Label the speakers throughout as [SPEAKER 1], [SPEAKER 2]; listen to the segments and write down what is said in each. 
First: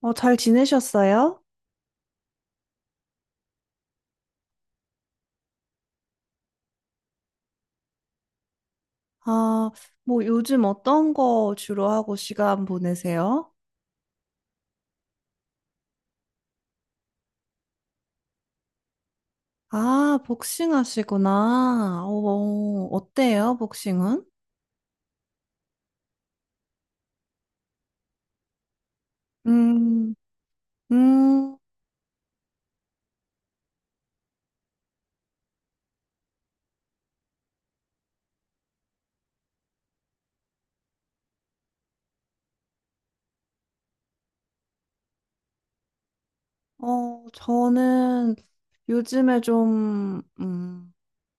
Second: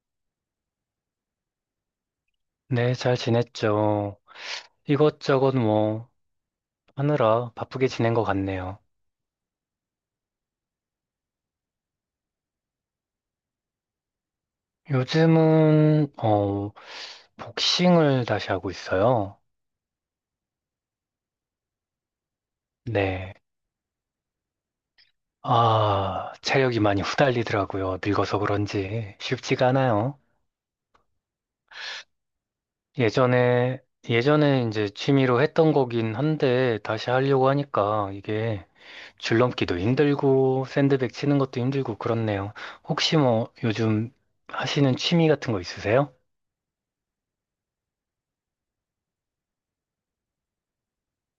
[SPEAKER 1] 어, 잘 지내셨어요?
[SPEAKER 2] 네, 잘 지냈죠. 이것저것 뭐 하느라 바쁘게 지낸 것 같네요.
[SPEAKER 1] 아, 뭐 요즘 어떤 거 주로 하고 시간 보내세요?
[SPEAKER 2] 요즘은 복싱을 다시 하고 있어요.
[SPEAKER 1] 아, 복싱 하시구나. 어,
[SPEAKER 2] 네.
[SPEAKER 1] 어때요, 복싱은?
[SPEAKER 2] 아, 체력이 많이 후달리더라고요. 늙어서 그런지 쉽지가
[SPEAKER 1] 음.
[SPEAKER 2] 않아요.
[SPEAKER 1] 음.
[SPEAKER 2] 예전에 예전에 이제 취미로 했던 거긴 한데 다시 하려고 하니까 이게 줄넘기도 힘들고 샌드백 치는 것도 힘들고 그렇네요. 혹시 뭐 요즘 하시는 취미 같은 거 있으세요?
[SPEAKER 1] 저는 요즘에 좀,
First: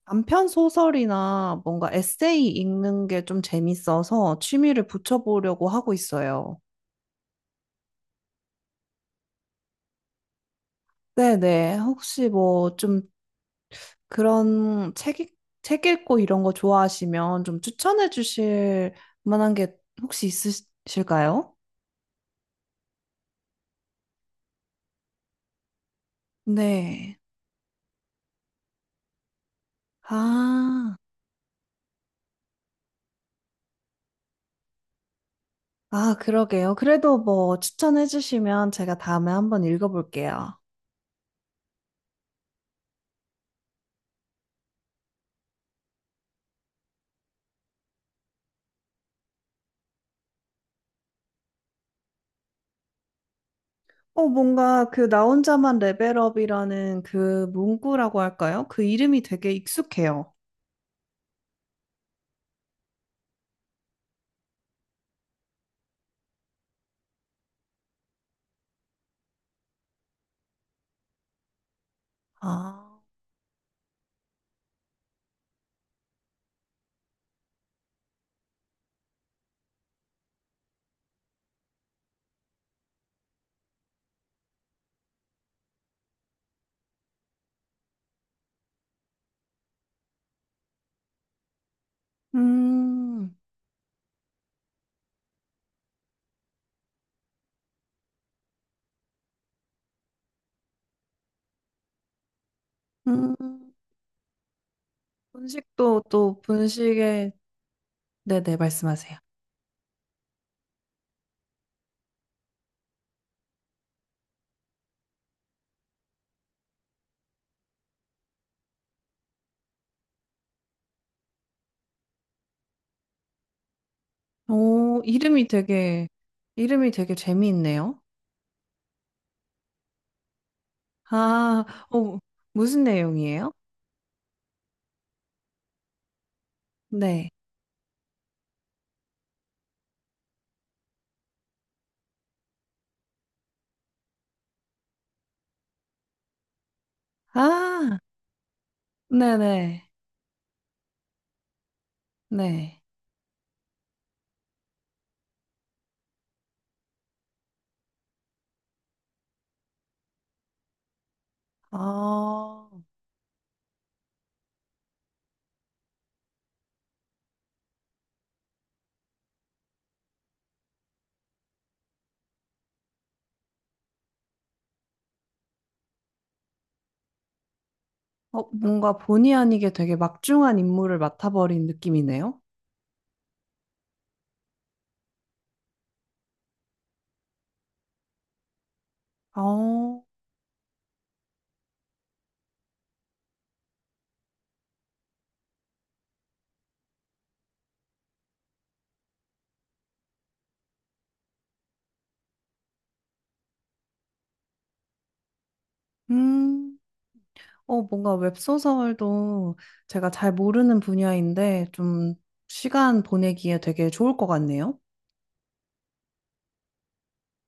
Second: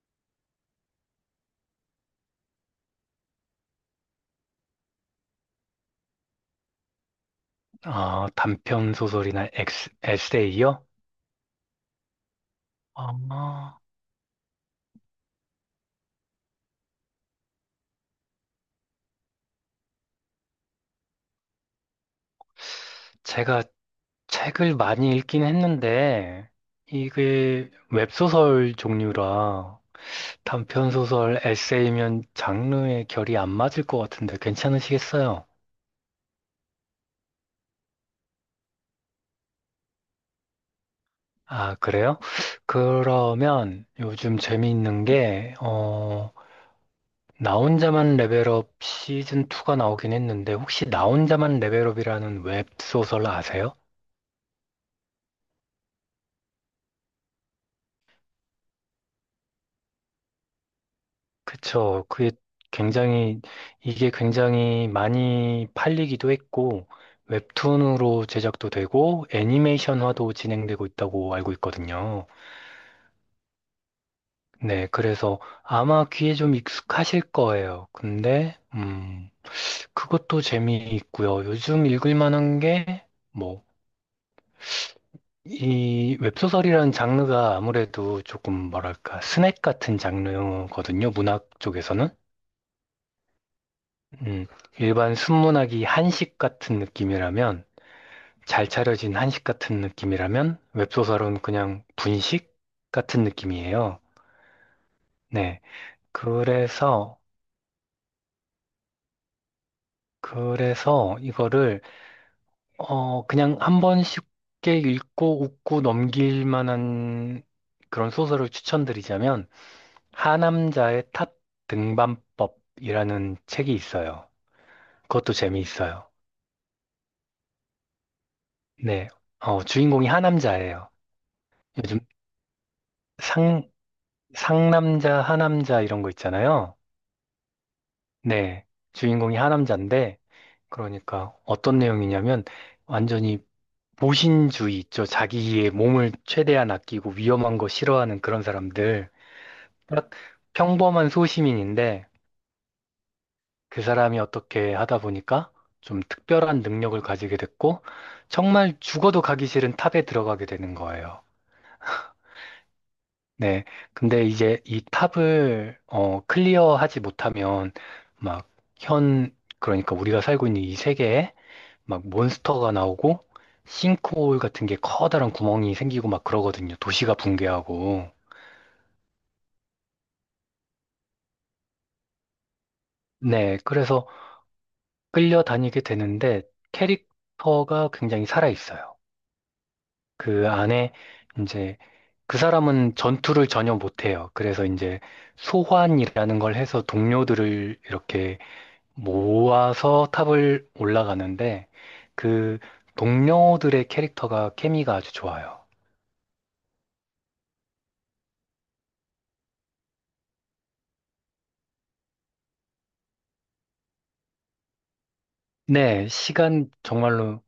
[SPEAKER 1] 단편 소설이나 뭔가 에세이 읽는 게 좀 재밌어서 취미를 붙여보려고 하고 있어요.
[SPEAKER 2] 아, 단편 소설이나 에세이요?
[SPEAKER 1] 네네. 혹시 뭐좀
[SPEAKER 2] 아,
[SPEAKER 1] 그런 책, 책 읽고 이런 거 좋아하시면 좀 추천해 주실 만한 게 혹시 있으실까요?
[SPEAKER 2] 제가 책을 많이 읽긴 했는데,
[SPEAKER 1] 네.
[SPEAKER 2] 이게 웹소설 종류라 단편
[SPEAKER 1] 아,
[SPEAKER 2] 소설, 에세이면 장르의 결이 안 맞을 것 같은데 괜찮으시겠어요?
[SPEAKER 1] 아, 그러게요. 그래도 뭐 추천해 주시면 제가 다음에 한번 읽어볼게요.
[SPEAKER 2] 아, 그래요? 그러면 요즘 재미있는 게, 나 혼자만 레벨업 시즌 2가 나오긴 했는데, 혹시 나 혼자만 레벨업이라는 웹소설 아세요?
[SPEAKER 1] 뭔가 그 나 혼자만 레벨업이라는 그 문구라고 할까요? 그 이름이 되게 익숙해요.
[SPEAKER 2] 그쵸. 굉장히, 이게 굉장히 많이 팔리기도 했고, 웹툰으로 제작도 되고, 애니메이션화도 진행되고 있다고 알고 있거든요.
[SPEAKER 1] 아.
[SPEAKER 2] 네, 그래서 아마 귀에 좀 익숙하실 거예요. 근데, 그것도 재미있고요. 요즘 읽을 만한 게, 뭐, 이 웹소설이라는 장르가 아무래도 조금 뭐랄까, 스낵 같은 장르거든요. 문학 쪽에서는.
[SPEAKER 1] 음.
[SPEAKER 2] 음, 일반 순문학이 한식 같은 느낌이라면, 잘 차려진 한식 같은 느낌이라면, 웹소설은 그냥 분식 같은
[SPEAKER 1] 음.
[SPEAKER 2] 느낌이에요. 네.
[SPEAKER 1] 분식도 또
[SPEAKER 2] 그래서,
[SPEAKER 1] 분식에, 네네, 말씀하세요.
[SPEAKER 2] 그래서 이거를, 그냥 한번 쉽게 읽고 웃고 넘길 만한 그런 소설을 추천드리자면, 하남자의 탑 등반법이라는 책이 있어요.
[SPEAKER 1] 오,
[SPEAKER 2] 그것도 재미있어요.
[SPEAKER 1] 이름이 되게 재미있네요.
[SPEAKER 2] 네. 주인공이 하남자예요.
[SPEAKER 1] 아,
[SPEAKER 2] 요즘
[SPEAKER 1] 어, 무슨 내용이에요?
[SPEAKER 2] 상, 상남자, 하남자 이런 거 있잖아요.
[SPEAKER 1] 네.
[SPEAKER 2] 네. 주인공이 하남자인데, 그러니까 어떤 내용이냐면, 완전히 보신주의 있죠. 자기의 몸을 최대한 아끼고 위험한 거
[SPEAKER 1] 아,
[SPEAKER 2] 싫어하는 그런 사람들.
[SPEAKER 1] 네네.
[SPEAKER 2] 딱 평범한 소시민인데,
[SPEAKER 1] 네.
[SPEAKER 2] 그 사람이 어떻게 하다 보니까 좀 특별한 능력을 가지게 됐고, 정말 죽어도 가기 싫은 탑에 들어가게 되는 거예요.
[SPEAKER 1] 아,
[SPEAKER 2] 네. 근데 이제 이 탑을 클리어하지 못하면 막 그러니까 우리가 살고 있는 이 세계에 막 몬스터가 나오고 싱크홀 같은 게 커다란 구멍이 생기고 막 그러거든요. 도시가 붕괴하고.
[SPEAKER 1] 뭔가 본의 아니게 되게 막중한 인물을 맡아버린 느낌이네요.
[SPEAKER 2] 네. 그래서 끌려다니게 되는데 캐릭터가 굉장히 살아있어요.
[SPEAKER 1] 어,
[SPEAKER 2] 그 안에 이제 그 사람은 전투를 전혀 못해요. 그래서 이제 소환이라는 걸 해서 동료들을 이렇게 모아서 탑을 올라가는데 그 동료들의 캐릭터가 케미가 아주 좋아요.
[SPEAKER 1] 음, 뭔가 웹소설도 제가 잘 모르는 분야인데 좀 시간 보내기에 되게 좋을 것 같네요.
[SPEAKER 2] 네, 시간 정말로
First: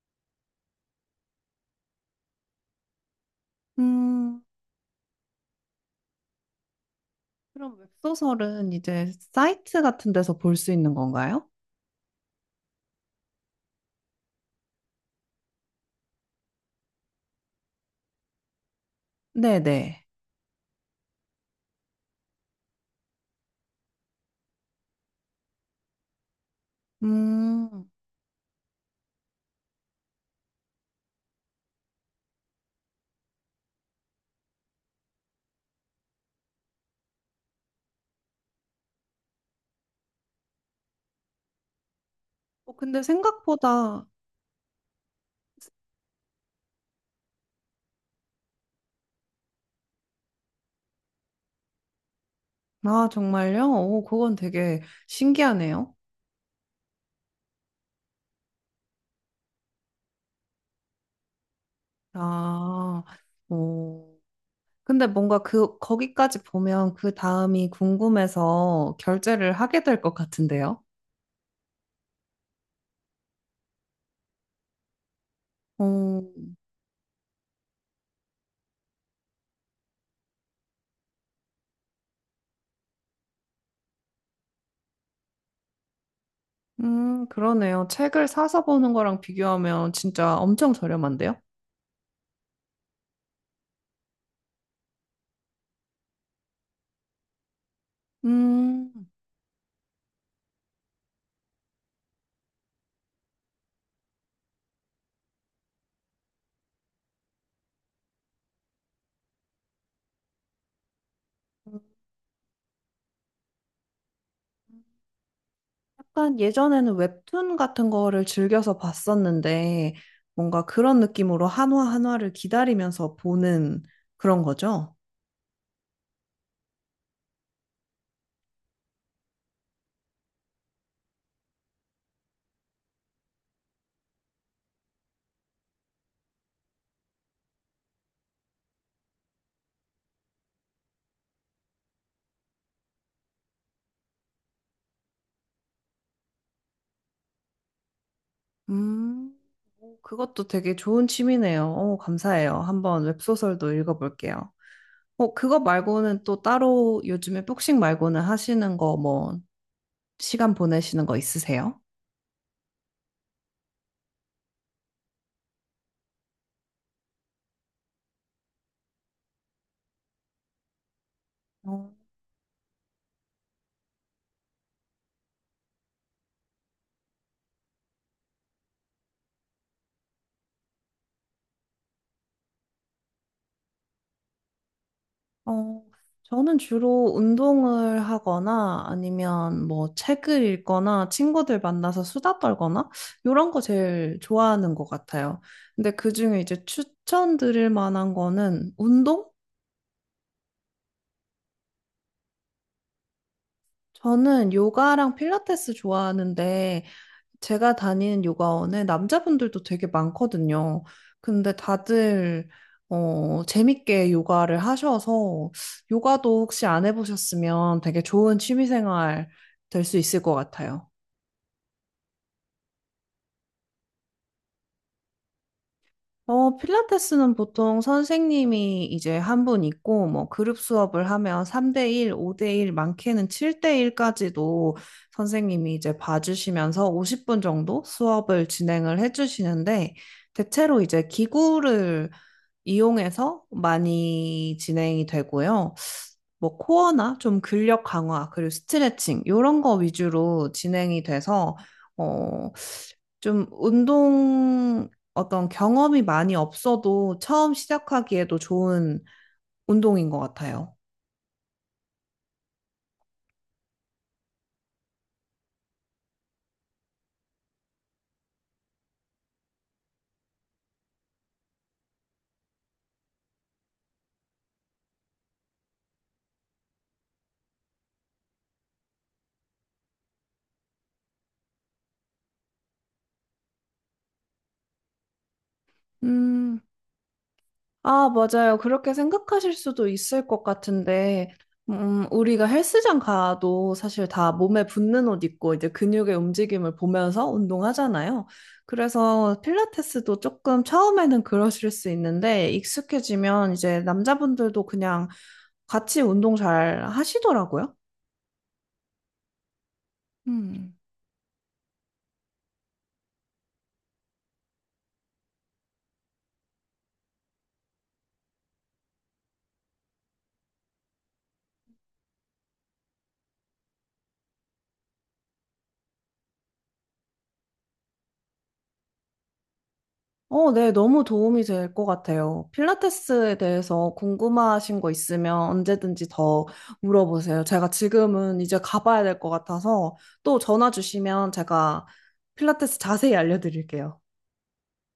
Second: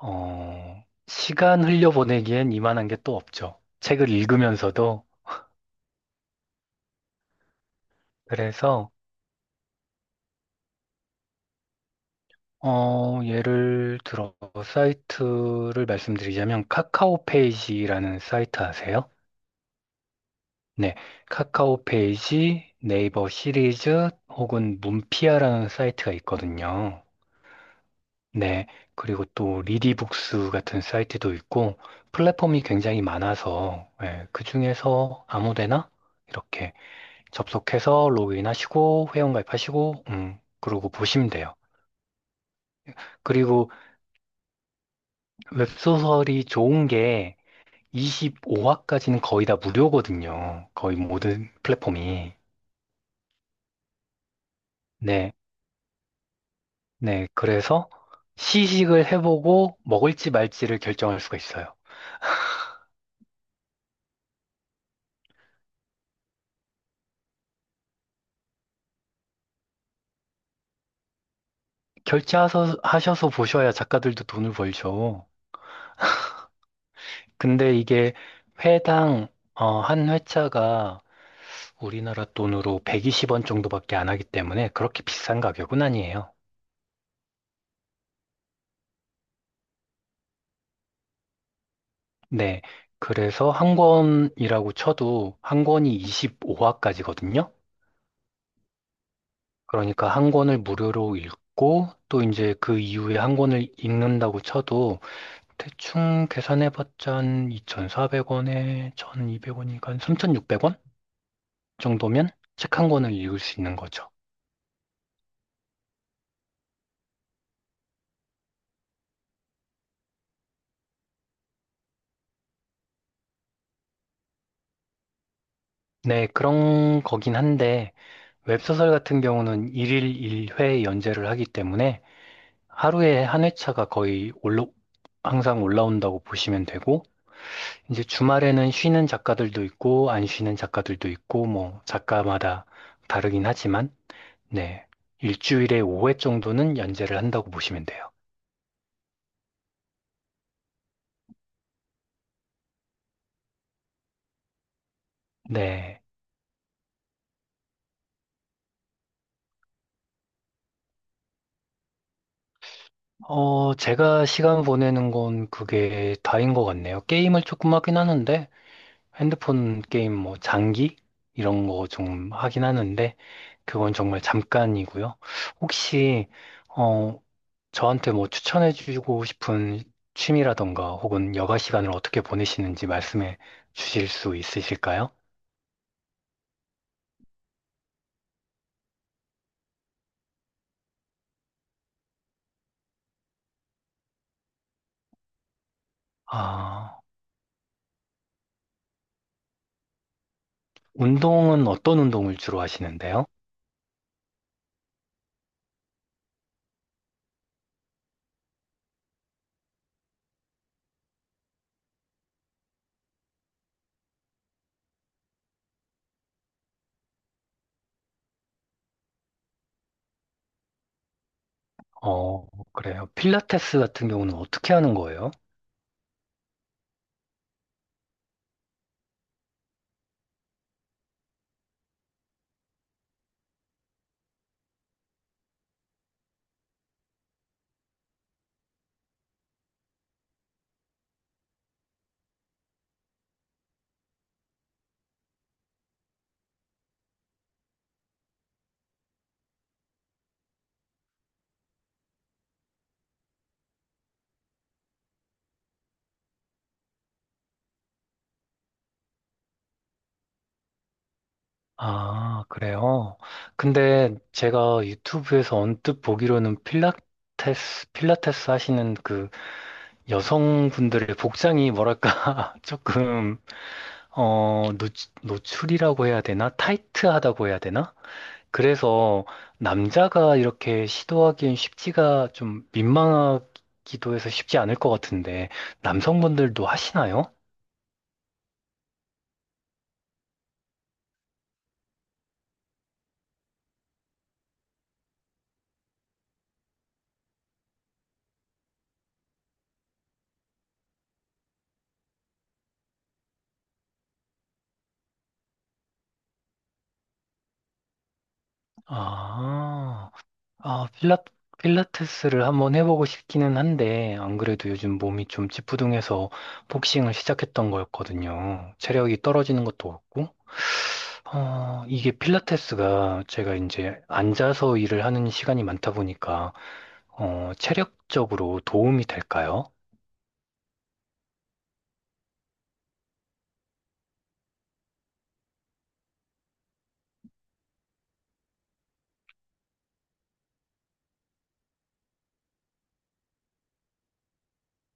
[SPEAKER 2] 어, 시간 흘려보내기엔 이만한 게 또 없죠. 책을
[SPEAKER 1] 음,
[SPEAKER 2] 읽으면서도.
[SPEAKER 1] 그럼 웹소설은
[SPEAKER 2] 그래서
[SPEAKER 1] 이제 사이트 같은 데서 볼 수 있는 건가요?
[SPEAKER 2] 예를 들어 사이트를 말씀드리자면 카카오 페이지라는 사이트 아세요?
[SPEAKER 1] 네네.
[SPEAKER 2] 네, 카카오 페이지, 네이버 시리즈 혹은 문피아라는 사이트가 있거든요.
[SPEAKER 1] 음.
[SPEAKER 2] 네. 그리고 또 리디북스 같은 사이트도 있고 플랫폼이 굉장히 많아서 예, 그중에서 아무데나 이렇게 접속해서 로그인하시고 회원가입하시고 그러고 보시면 돼요.
[SPEAKER 1] 근데
[SPEAKER 2] 그리고
[SPEAKER 1] 생각보다,
[SPEAKER 2] 웹소설이 좋은 게 25화까지는 거의 다 무료거든요. 거의 모든 플랫폼이.
[SPEAKER 1] 아, 정말요? 오, 그건 되게
[SPEAKER 2] 네.
[SPEAKER 1] 신기하네요.
[SPEAKER 2] 네. 그래서 시식을 해보고 먹을지 말지를 결정할 수가 있어요.
[SPEAKER 1] 아. 오. 근데 뭔가 그, 거기까지 보면 그 다음이 궁금해서 결제를 하게 될 것 같은데요?
[SPEAKER 2] 결제하셔서 하셔서 보셔야 작가들도 돈을 벌죠.
[SPEAKER 1] 오,
[SPEAKER 2] 근데 이게 회당 한 회차가 우리나라 돈으로 120원 정도밖에 안 하기 때문에 그렇게 비싼 가격은 아니에요.
[SPEAKER 1] 그러네요. 책을 사서 보는 거랑 비교하면 진짜 엄청 저렴한데요?
[SPEAKER 2] 네. 그래서 한 권이라고 쳐도 한 권이 25화까지거든요.
[SPEAKER 1] 음.
[SPEAKER 2] 그러니까 한 권을 무료로 읽고 또 이제 그 이후에 한 권을 읽는다고 쳐도 대충 계산해봤자 한 2,400원에 1,200원이니까 3,600원 정도면 책 한 권을 읽을 수 있는 거죠.
[SPEAKER 1] 약간 예전에는 웹툰 같은 거를 즐겨서 봤었는데 뭔가 그런 느낌으로 한화 한화를 기다리면서 보는 그런 거죠?
[SPEAKER 2] 네, 그런 거긴 한데 웹소설 같은 경우는 일일 일회 연재를 하기 때문에 하루에 한 회차가 거의 올라, 항상 올라온다고 보시면 되고, 이제 주말에는 쉬는 작가들도 있고, 안 쉬는 작가들도 있고, 뭐, 작가마다 다르긴 하지만, 네. 일주일에 5회 정도는 연재를 한다고 보시면 돼요.
[SPEAKER 1] 음, 오, 그것도 되게 좋은 취미네요. 오, 감사해요. 한번 웹소설도 읽어볼게요. 그거
[SPEAKER 2] 네.
[SPEAKER 1] 말고는 또 따로 요즘에 복싱 말고는 하시는 거 뭐 시간 보내시는 거 있으세요?
[SPEAKER 2] 제가 시간 보내는 건 그게 다인 것 같네요. 게임을 조금 하긴 하는데, 핸드폰 게임 뭐, 장기? 이런 거 좀 하긴 하는데, 그건 정말 잠깐이고요. 혹시, 어, 저한테 뭐 추천해주고 싶은 취미라던가 혹은 여가 시간을 어떻게 보내시는지 말씀해 주실 수 있으실까요?
[SPEAKER 1] 어, 저는 주로 운동을 하거나 아니면 뭐 책을 읽거나 친구들 만나서 수다 떨거나 이런 거 제일 좋아하는 것 같아요. 근데 그중에 이제
[SPEAKER 2] 아,
[SPEAKER 1] 추천드릴 만한 거는 운동?
[SPEAKER 2] 운동은 어떤 운동을 주로 하시는데요?
[SPEAKER 1] 저는 요가랑 필라테스 좋아하는데 제가 다니는 요가원에 남자분들도 되게 많거든요. 근데 다들 재밌게 요가를 하셔서 요가도 혹시 안 해보셨으면 되게 좋은 취미생활 될 수 있을 것 같아요.
[SPEAKER 2] 어, 그래요. 필라테스 같은 경우는 어떻게 하는 거예요?
[SPEAKER 1] 필라테스는 보통 선생님이 이제 한 분 있고 뭐 그룹 수업을 하면 3대1, 5대1, 많게는 7대1까지도 선생님이 이제 봐주시면서 50분 정도 수업을 진행을 해주시는데 대체로 이제 기구를 이용해서 많이 진행이 되고요. 뭐 코어나 좀 근력 강화, 그리고 스트레칭 이런 거 위주로 진행이 돼서 어, 좀 운동 어떤 경험이 많이 없어도 처음 시작하기에도 좋은 운동인 것 같아요.
[SPEAKER 2] 아, 그래요. 근데 제가 유튜브에서 언뜻 보기로는 필라테스 하시는 그 여성분들의 복장이 뭐랄까, 조금 어, 노, 노출이라고 해야 되나? 타이트하다고 해야 되나? 그래서 남자가 이렇게 시도하기엔 쉽지가 좀 민망하기도 해서 쉽지 않을 것 같은데,
[SPEAKER 1] 음,
[SPEAKER 2] 남성분들도 하시나요?
[SPEAKER 1] 아, 맞아요. 그렇게 생각하실 수도 있을 것 같은데, 우리가 헬스장 가도 사실 다 몸에 붙는 옷 입고 이제 근육의 움직임을 보면서 운동하잖아요. 그래서 필라테스도 조금 처음에는 그러실 수 있는데, 익숙해지면 이제 남자분들도 그냥 같이 운동 잘 하시더라고요.
[SPEAKER 2] 아,
[SPEAKER 1] 음.
[SPEAKER 2] 아, 필라테스를 한번 해보고 싶기는 한데, 안 그래도 요즘 몸이 좀 찌뿌둥해서 복싱을 시작했던 거였거든요. 체력이 떨어지는 것도 없고, 이게 필라테스가 제가 이제 앉아서 일을 하는 시간이 많다 보니까, 체력적으로 도움이 될까요?
[SPEAKER 1] 네, 너무 도움이 될 것 같아요. 필라테스에 대해서 궁금하신 거 있으면 언제든지 더 물어보세요. 제가 지금은 이제 가봐야 될 것 같아서 또 전화 주시면 제가 필라테스 자세히 알려드릴게요.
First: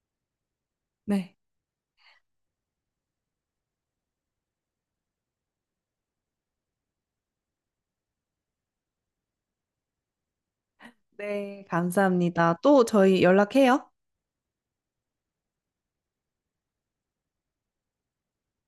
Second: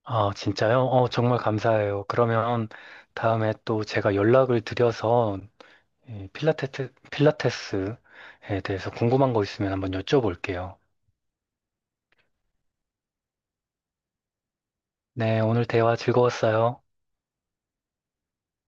[SPEAKER 2] 아, 진짜요?
[SPEAKER 1] 네.
[SPEAKER 2] 정말 감사해요. 그러면 다음에 또 제가 연락을 드려서 이 필라테스에 대해서 궁금한 거 있으면 한번 여쭤볼게요.
[SPEAKER 1] 네, 감사합니다. 또 저희 연락해요.
[SPEAKER 2] 네, 오늘 대화 즐거웠어요.